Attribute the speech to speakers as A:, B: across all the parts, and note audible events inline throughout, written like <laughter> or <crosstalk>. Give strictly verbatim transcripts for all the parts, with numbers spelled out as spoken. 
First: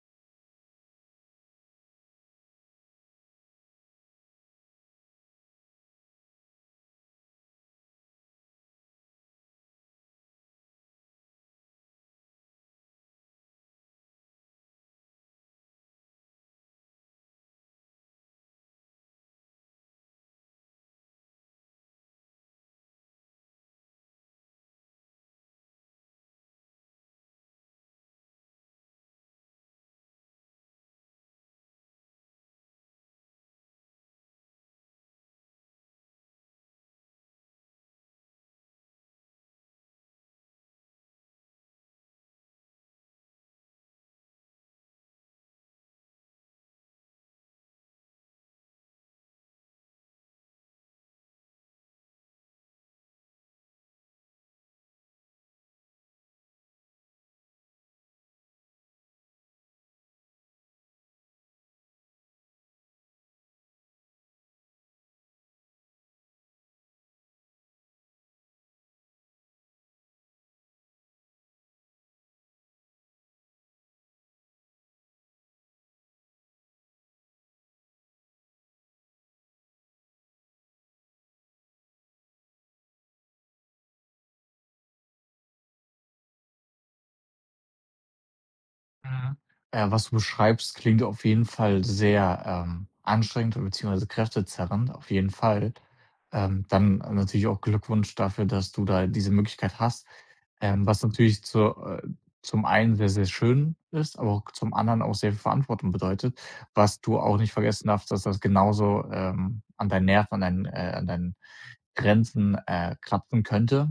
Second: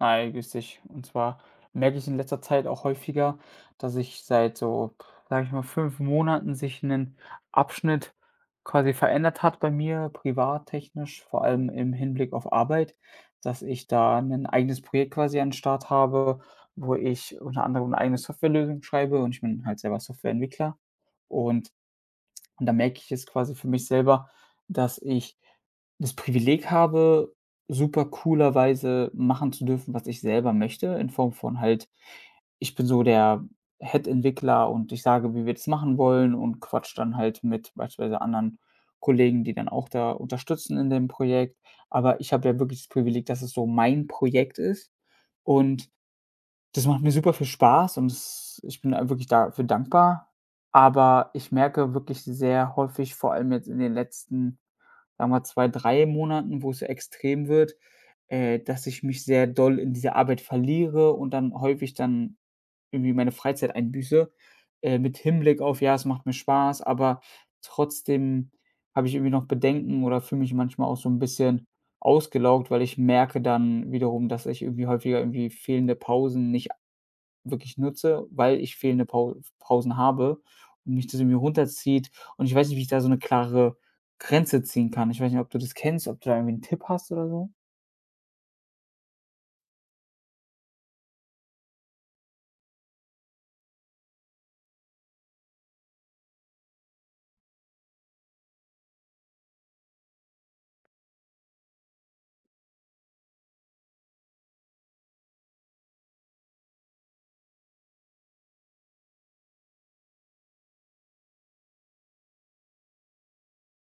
A: Nein, grüß dich. Und zwar merke ich in letzter Zeit auch häufiger, dass ich seit so, sage ich mal, fünf Monaten sich 'nen Abschnitt quasi verändert hat bei mir, privattechnisch, vor allem im Hinblick auf Arbeit, dass ich da ein eigenes Projekt quasi an den Start habe, wo ich unter anderem 'ne eigene Softwarelösung schreibe, und ich bin halt selber Softwareentwickler, und und da merke ich jetzt quasi für mich selber, dass ich das Privileg habe, super coolerweise machen zu dürfen, was ich selber möchte, in Form von halt, ich bin so der Head-Entwickler und ich sage, wie wir das machen wollen, und quatsch dann halt mit beispielsweise anderen Kollegen, die dann auch da unterstützen in dem Projekt. Aber ich habe ja wirklich das Privileg, dass es so mein Projekt ist. Und das macht mir super viel Spaß und es ich bin da wirklich dafür dankbar, aber ich merke wirklich sehr häufig, vor allem jetzt in den letzten, sagen wir, zwei drei Monaten, wo es so extrem wird, äh, dass ich mich sehr doll in diese Arbeit verliere und dann häufig dann irgendwie meine Freizeit einbüße, äh, mit Hinblick auf: „Ja, es macht mir Spaß“, aber trotzdem habe ich irgendwie noch Bedenken oder fühle mich manchmal auch so ein bisschen ausgelaugt, weil ich merke dann wiederum, dass ich irgendwie häufiger irgendwie fehlende Pausen nicht wirklich nutze, weil ich fehlende Pau Pausen habe und mich das irgendwie runterzieht. Und ich weiß nicht, wie ich da so 'ne klare Grenze ziehen kann. Ich weiß nicht, ob du das kennst, ob du da irgendwie 'n Tipp hast oder so?
B: Mhm. Äh, was du beschreibst, klingt auf jeden Fall sehr, ähm, anstrengend und beziehungsweise kräftezerrend, auf jeden Fall. Ähm, dann natürlich auch Glückwunsch dafür, dass du da diese Möglichkeit hast, ähm, was natürlich zu äh, zum einen sehr, sehr schön ist, aber auch zum anderen auch sehr viel Verantwortung bedeutet, was du auch nicht vergessen darfst, dass das genauso, ähm, an deinen Nerven, an deinen äh, an deinen Grenzen, äh, kratzen könnte.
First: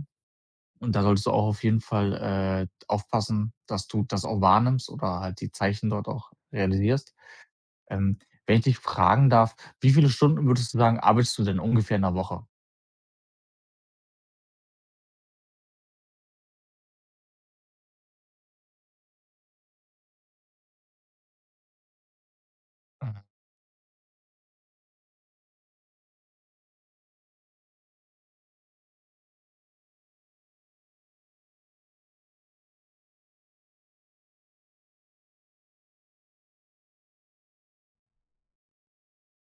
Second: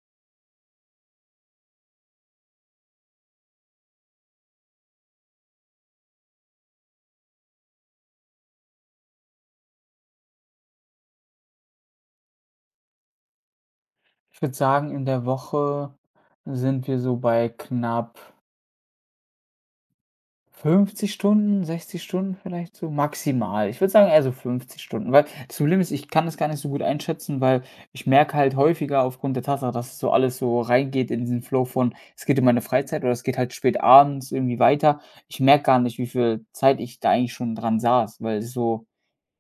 B: Und da solltest du auch auf jeden Fall, äh, aufpassen, dass du das auch wahrnimmst oder halt die Zeichen dort auch realisierst. Ähm, Wenn ich dich fragen darf, wie viele Stunden würdest du sagen, arbeitest du denn ungefähr in der Woche?
A: Ich würde sagen, in der Woche sind wir so bei knapp fünfzig Stunden, sechzig Stunden vielleicht so
B: Mhm.
A: maximal. Ich würde sagen, eher so fünfzig Stunden, weil das Problem ist, ich kann das gar nicht so gut einschätzen, weil ich merke halt häufiger aufgrund der Tatsache, dass es so alles so reingeht in diesen Flow von, es geht in meine Freizeit oder es geht halt spät abends irgendwie weiter. Ich merke gar nicht, wie viel Zeit ich da eigentlich schon dran saß, weil so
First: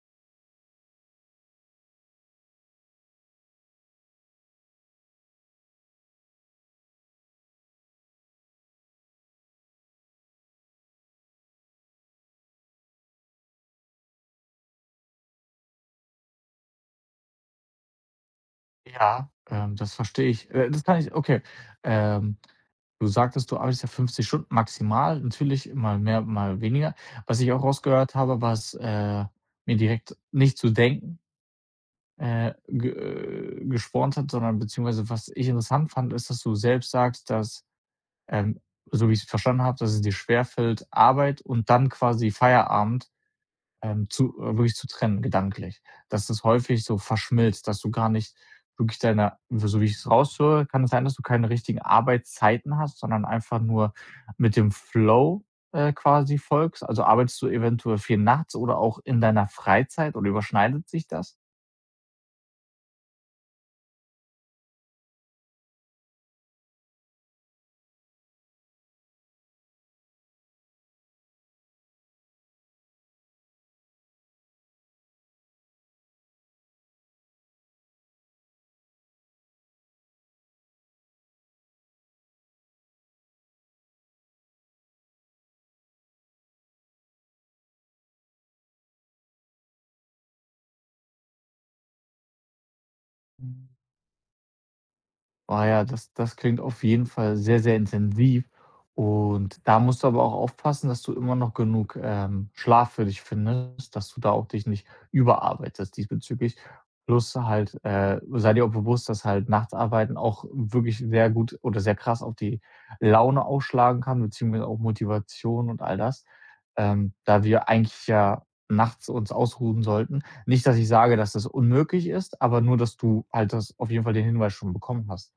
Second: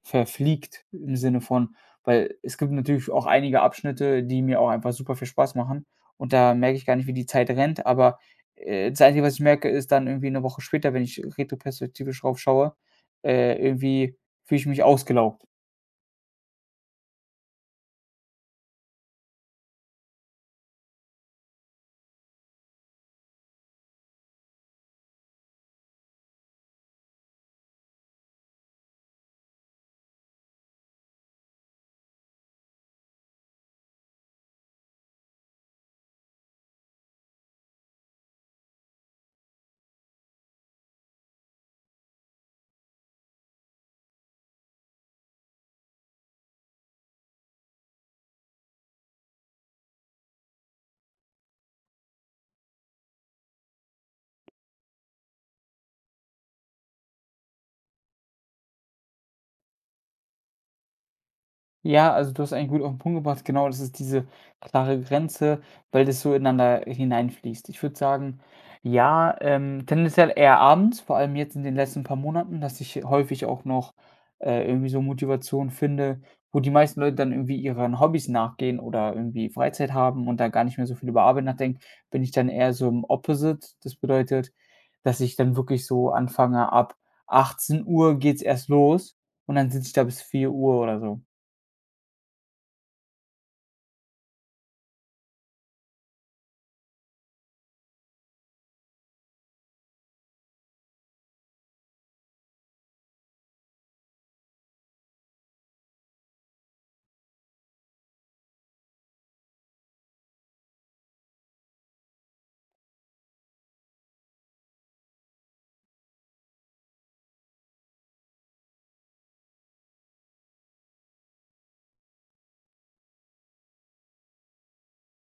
A: verfliegt im Sinne von, weil es gibt natürlich auch einige Abschnitte, die mir auch einfach super viel Spaß machen, und da merke ich gar nicht, wie die Zeit rennt, aber äh, das Einzige, was ich merke, ist dann irgendwie eine Woche später, wenn ich retroperspektivisch drauf schaue, äh, irgendwie fühle ich mich ausgelaugt.
B: Ja, ähm, das verstehe ich. Äh, das kann ich okay. Ähm, Du sagtest, du arbeitest ja fünfzig Stunden maximal, natürlich mal mehr, mal weniger. Was ich auch rausgehört habe, was, äh, mir direkt nicht zu denken, äh, ge äh, gespornt hat, sondern beziehungsweise was ich interessant fand, ist, dass du selbst sagst, dass Ähm, so wie ich es verstanden habe, dass es dir schwerfällt, Arbeit und dann quasi Feierabend, ähm, zu äh, wirklich zu trennen gedanklich. Dass das häufig so verschmilzt, dass du gar nicht wirklich deine, so wie ich es raushöre, kann es sein, dass du keine richtigen Arbeitszeiten hast, sondern einfach nur mit dem Flow, äh, quasi folgst? Also, arbeitest du eventuell viel nachts oder auch in deiner Freizeit oder überschneidet sich das?
A: Ja, also du hast eigentlich gut auf 'n Punkt gebracht. Genau, das ist diese klare Grenze, weil das so ineinander hineinfließt. Ich würde sagen, ja, ähm, tendenziell eher abends, vor allem jetzt in den letzten paar Monaten, dass ich häufig auch noch äh, irgendwie so Motivation finde, wo die meisten Leute dann irgendwie ihren Hobbys nachgehen oder irgendwie Freizeit haben und da gar nicht mehr so viel über Arbeit nachdenken, bin ich dann eher so im Opposite. Das bedeutet, dass ich dann wirklich so anfange, ab achtzehn Uhr geht's erst los und dann sitze ich da bis vier Uhr oder so.
B: Ah ja, das das klingt auf jeden Fall sehr, sehr intensiv. Und da musst du aber auch aufpassen, dass du immer noch genug, ähm, Schlaf für dich findest, dass du da auch dich nicht überarbeitest diesbezüglich. Plus halt, äh, sei dir auch bewusst, dass halt Nachtarbeiten auch wirklich sehr gut oder sehr krass auf die Laune ausschlagen kann, beziehungsweise auch Motivation und all das, ähm, da wir eigentlich ja nachts uns ausruhen sollten. Nicht, dass ich sage, dass das unmöglich ist, aber nur, dass du halt das auf jeden Fall den Hinweis schon bekommen hast.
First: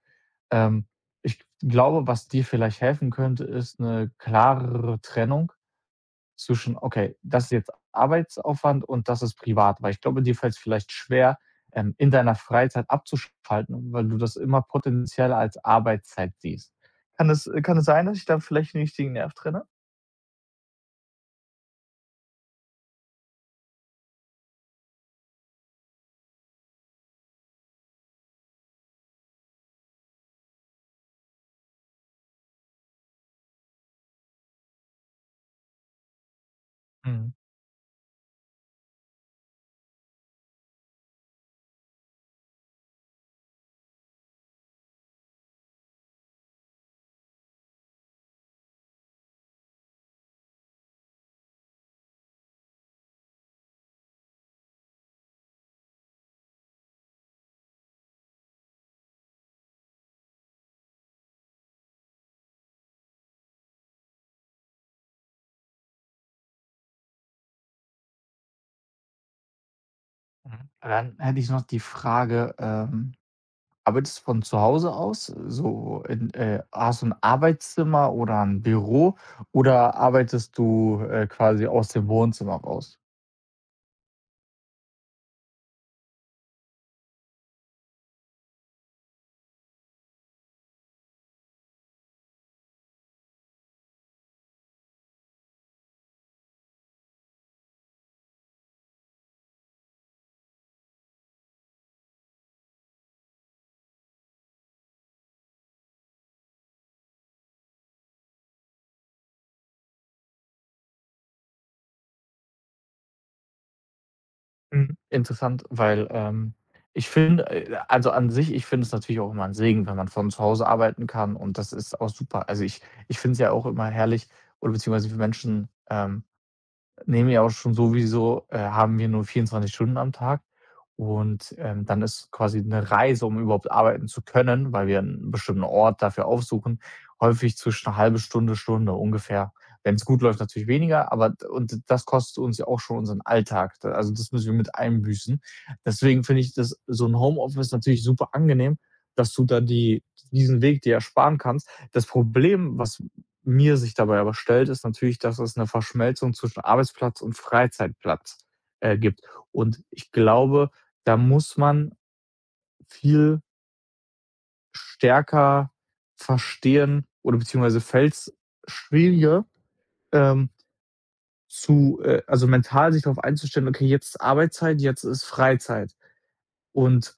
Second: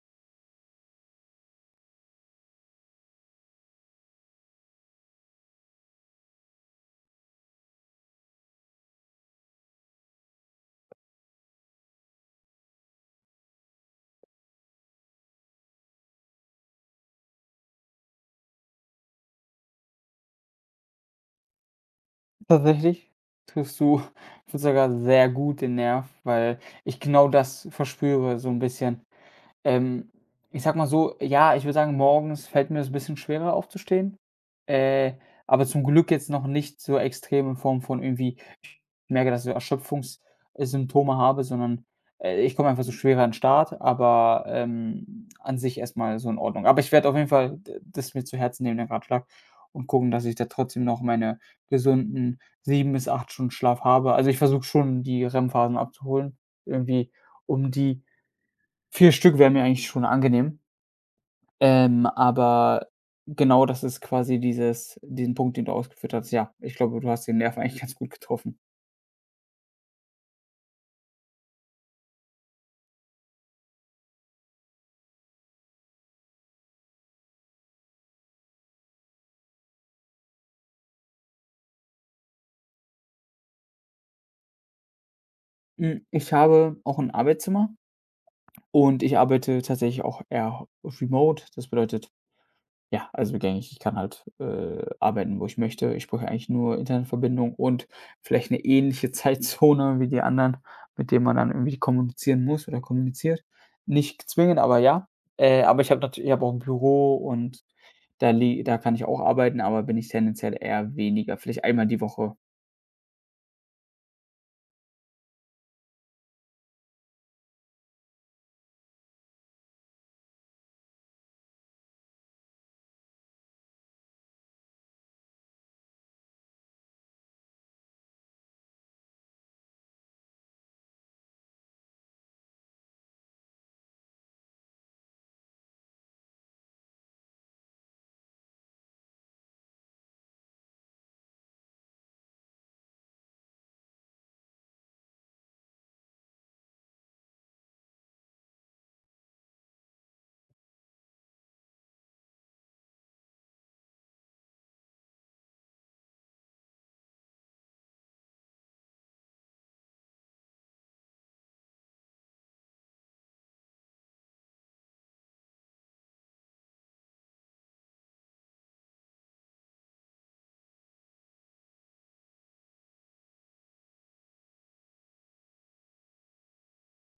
B: Ähm, Ich glaube, was dir vielleicht helfen könnte, ist eine klarere Trennung zwischen: „Okay, das ist jetzt Arbeitsaufwand und das ist privat.“ Weil ich glaube, dir fällt es vielleicht schwer, ähm, in deiner Freizeit abzuschalten, weil du das immer potenziell als Arbeitszeit siehst. Kann es äh, kann es sein, dass ich da vielleicht 'n richtigen Nerv trenne?
A: Tatsächlich triffst du <laughs> sogar sehr gut den Nerv, weil ich genau das verspüre so ein bisschen. Ähm, Ich sag mal so, ja, ich würde sagen, morgens fällt mir das ein bisschen schwerer aufzustehen, äh, aber zum Glück jetzt noch nicht so
B: Mhm,
A: extrem in Form von irgendwie merke, dass ich so Erschöpfungs äh, habe, sondern äh, ich komme einfach so schwerer an 'n Start, aber ähm, an sich erstmal so in Ordnung. Aber ich werde auf jeden Fall d das mir zu Herzen nehmen, den Ratschlag, und gucken, dass ich da trotzdem noch meine gesunden sieben bis acht Stunden Schlaf habe. Also, ich versuche schon, die REM-Phasen abzuholen. Irgendwie um die vier Stück wäre mir eigentlich schon angenehm. Ähm, aber genau das ist quasi dieses diesen Punkt, den du ausgeführt hast. Ja, ich glaube, du hast den Nerv eigentlich ganz gut getroffen.
B: mhm. Dann hätte ich noch die Frage, ähm arbeitest du von zu Hause aus, so in äh, hast du ein Arbeitszimmer oder ein Büro oder arbeitest du, äh, quasi aus dem Wohnzimmer raus?
A: Hm, ich habe auch ein Arbeitszimmer und ich arbeite tatsächlich auch eher remote. Das bedeutet, ja, also gängig, ich kann halt äh, arbeiten, wo ich möchte. Ich brauche eigentlich nur Internetverbindung und vielleicht eine ähnliche <laughs> Zeitzone wie die anderen, mit denen man dann irgendwie kommunizieren muss oder kommuniziert. Nicht zwingend, aber ja. Äh, aber ich habe natürlich, ich habe auch ein Büro und da lie da kann ich auch arbeiten, aber bin ich tendenziell eher weniger, vielleicht einmal die Woche.
B: Mhm. Interessant, weil, ähm, ich finde äh, also an sich, ich finde es natürlich auch immer ein Segen, wenn man von zu Hause arbeiten kann und das ist auch super. Also, ich ich finde es ja auch immer herrlich oder beziehungsweise für Menschen, ähm nehmen ja auch schon sowieso äh, haben wir nur vierundzwanzig Stunden am Tag und, ähm, dann ist quasi eine Reise, um überhaupt arbeiten zu können, weil wir einen bestimmten Ort dafür aufsuchen, häufig zwischen eine halbe Stunde, Stunde ungefähr. Wenn es gut läuft, natürlich weniger, aber d und das kostet uns ja auch schon unseren Alltag. Da also, das müssen wir mit einbüßen. Deswegen finde ich das so ein Homeoffice natürlich super angenehm, dass du da die diesen Weg dir ersparen kannst. Das Problem, was mir sich dabei aber stellt, ist natürlich, dass es eine Verschmelzung zwischen Arbeitsplatz und Freizeitplatz, äh, gibt. Und ich glaube, da muss man viel stärker verstehen oder beziehungsweise fällt es schwieriger, ähm, zu äh, also mental sich darauf einzustellen: „Okay, jetzt ist Arbeitszeit, jetzt ist Freizeit.“ Und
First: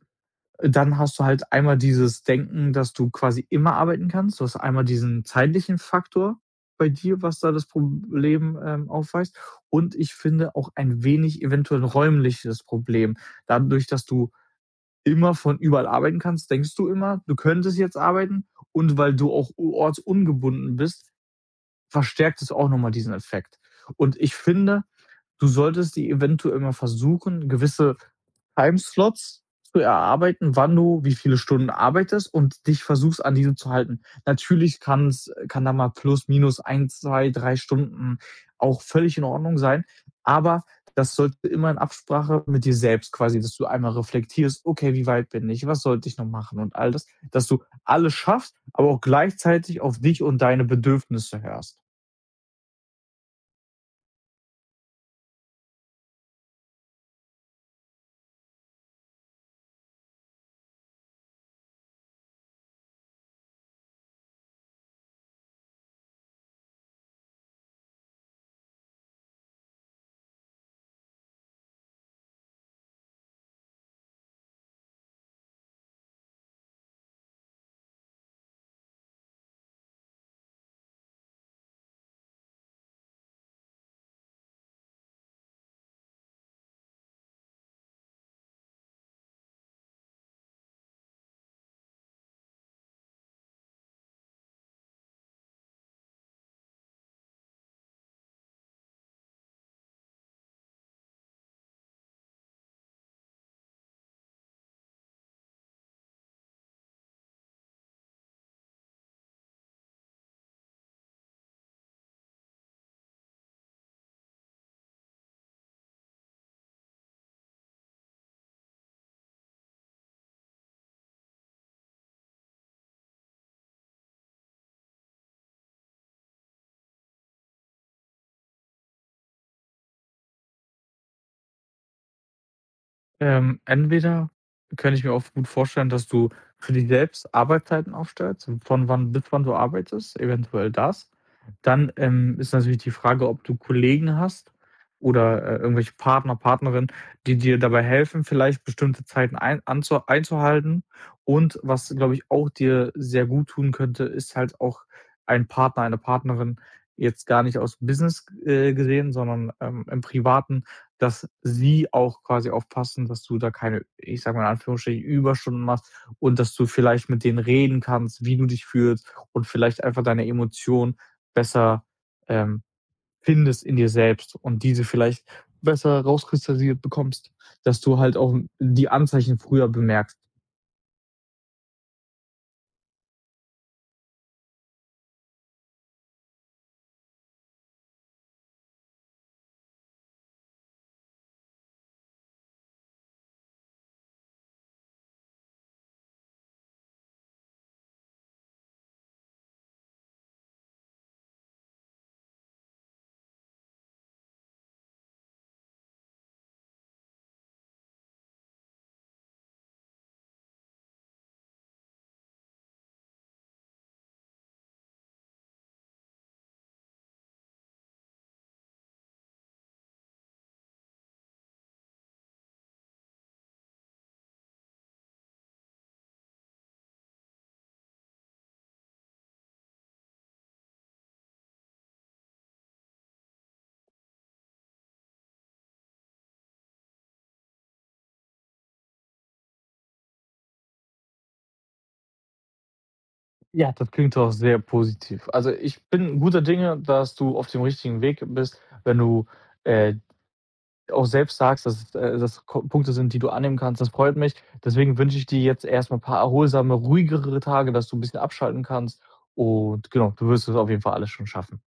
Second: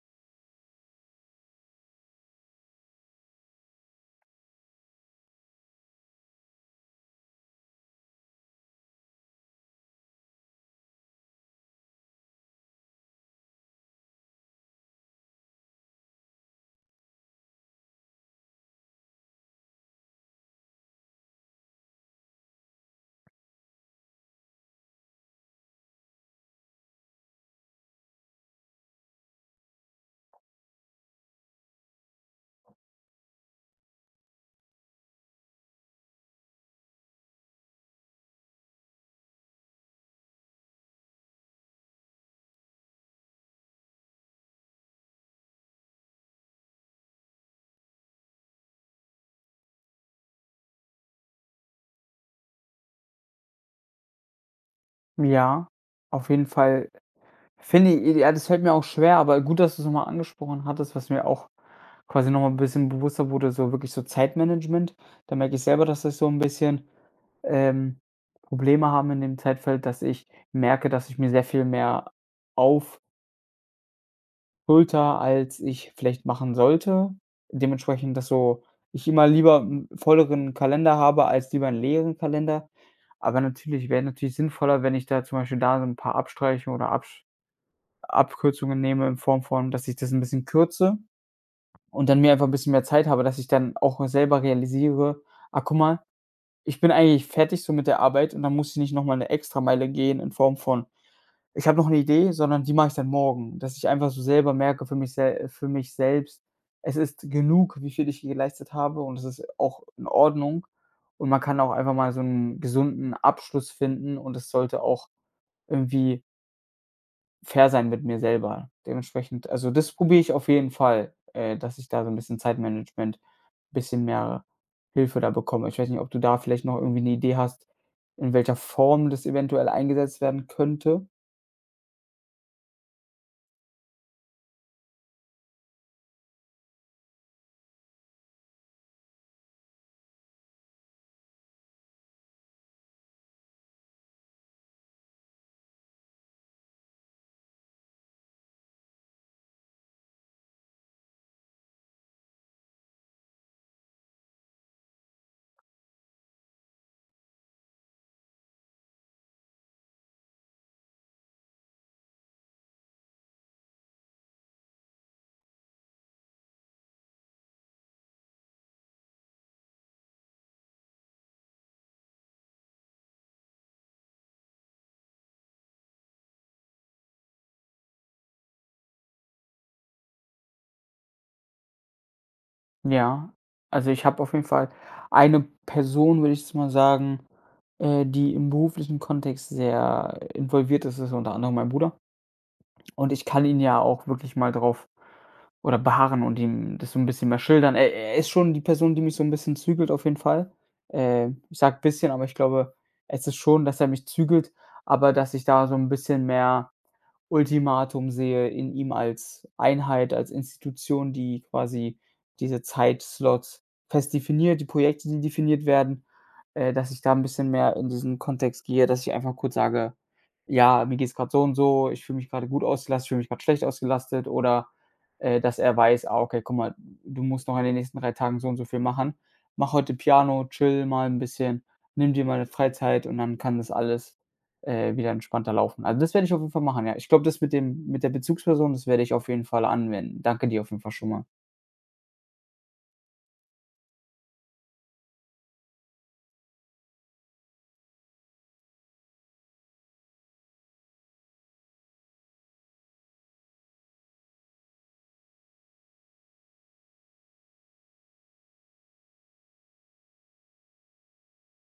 B: dann hast du halt einmal dieses Denken, dass du quasi immer arbeiten kannst. Du hast einmal diesen zeitlichen Faktor bei dir, was da das Problem, ähm, aufweist. Und ich finde auch ein wenig eventuell ein räumliches Problem. Dadurch, dass du immer von überall arbeiten kannst, denkst du immer, du könntest jetzt arbeiten und weil du auch ortsungebunden bist, verstärkt es auch nochmal diesen Effekt. Und ich finde, du solltest die eventuell mal versuchen, gewisse Timeslots zu erarbeiten, wann du wie viele Stunden arbeitest und dich versuchst, an diese zu halten. Natürlich kann's kann da mal plus, minus ein, zwei, drei Stunden auch völlig in Ordnung sein, aber das sollte immer in Absprache mit dir selbst quasi, dass du einmal reflektierst: „Okay, wie weit bin ich? Was sollte ich noch machen?“ und all das, dass du alles schaffst, aber auch gleichzeitig auf dich und deine Bedürfnisse hörst.
A: Ja, auf jeden Fall. Finde i Ja, das fällt mir auch schwer, aber gut, dass du es nochmal angesprochen hattest, was mir auch quasi nochmal ein bisschen bewusster wurde, so wirklich so Zeitmanagement. Da merke ich selber, dass ich so ein bisschen ähm, Probleme habe in dem Zeitfeld, dass ich merke, dass ich mir sehr viel mehr aufbürde, als ich vielleicht machen sollte. Dementsprechend, dass so ich immer lieber 'n volleren Kalender habe als lieber einen leeren Kalender. Aber natürlich wäre natürlich sinnvoller, wenn ich da zum Beispiel da so ein paar Abstreiche oder absch Abkürzungen nehme in Form von, dass ich das 'n bisschen kürze und dann mir einfach 'n bisschen mehr Zeit habe, dass ich dann auch selber realisiere: „Ah, guck mal, ich bin eigentlich fertig so mit der Arbeit und dann muss ich nicht noch mal 'ne Extrameile gehen in Form von: „Ich habe noch 'ne Idee“, sondern die mache ich dann morgen.“ Dass ich einfach so selber merke für mich sel für mich selbst: Es ist genug, wie viel ich hier geleistet habe und es ist auch in Ordnung, und man kann auch einfach mal so 'n gesunden Abschluss finden und es sollte auch irgendwie fair sein mit mir selber. Dementsprechend, also das probiere ich auf jeden Fall, äh, dass ich da so 'n bisschen Zeitmanagement, bisschen mehr Hilfe da bekomme. Ich weiß nicht, ob du da vielleicht noch irgendwie 'ne Idee hast, in welcher Form das eventuell eingesetzt werden könnte?
B: Ähm, entweder kann ich mir auch gut vorstellen, dass du für dich selbst Arbeitszeiten aufstellst, von wann bis wann du arbeitest, eventuell das. Dann, ähm, ist natürlich die Frage, ob du Kollegen hast oder, äh, irgendwelche Partner, Partnerinnen, die dir dabei helfen, vielleicht bestimmte Zeiten ein anzu einzuhalten. Und was, glaube ich, auch dir sehr gut tun könnte, ist halt auch ein Partner, eine Partnerin, jetzt gar nicht aus Business, äh, gesehen, sondern, ähm, im Privaten, dass sie auch quasi aufpassen, dass du da keine, ich sage mal in Anführungsstrichen, Überstunden machst und dass du vielleicht mit denen reden kannst, wie du dich fühlst und vielleicht einfach deine Emotionen besser, ähm, findest in dir selbst und diese vielleicht besser rauskristallisiert bekommst, dass du halt auch die Anzeichen früher bemerkst.
A: Ja, also ich habe auf jeden Fall eine Person, würde ich jetzt mal sagen, äh, die im beruflichen Kontext sehr involviert ist, ist unter anderem mein Bruder. Und ich kann ihn ja auch wirklich mal drauf Oder beharren und ihm das so 'n bisschen mehr schildern. Er er ist schon die Person, die mich so 'n bisschen zügelt auf jeden Fall. Äh, ich sage bisschen, aber ich glaube, es ist schon, dass er mich zügelt, aber dass ich da so 'n bisschen mehr Ultimatum sehe, in ihm als Einheit, als Institution, die quasi diese Zeitslots fest definiert, die Projekte, die definiert werden, äh, dass ich da 'n bisschen mehr in diesen Kontext gehe, dass ich einfach kurz sage: „Ja, mir geht's grad so und so, ich fühle mich grade gut ausgelastet, ich fühle mich grad schlecht ausgelastet.“ Oder äh, dass er weiß: „Ah, okay, guck mal, du musst noch in den nächsten drei Tagen so und so viel machen. Mach heute Piano, chill mal 'n bisschen, nimm dir mal 'ne Freizeit“ und dann kann das alles äh, wieder entspannter laufen. Also, das werde ich auf jeden Fall machen, ja. Ich glaube, das mit dem mit der Bezugsperson, das werde ich auf jeden Fall anwenden. Danke dir auf jeden Fall schon mal.
B: Ja, das klingt doch sehr positiv. Also, ich bin guter Dinge, dass du auf dem richtigen Weg bist, wenn du, äh auch selbst sagst, dass es äh, dass Ko Punkte sind, die du annehmen kannst. Das freut mich. Deswegen wünsche ich dir jetzt erst mal paar erholsame, ruhigere Tage, dass du ein bisschen abschalten kannst. Und genau, du wirst es auf jeden Fall alles schon schaffen.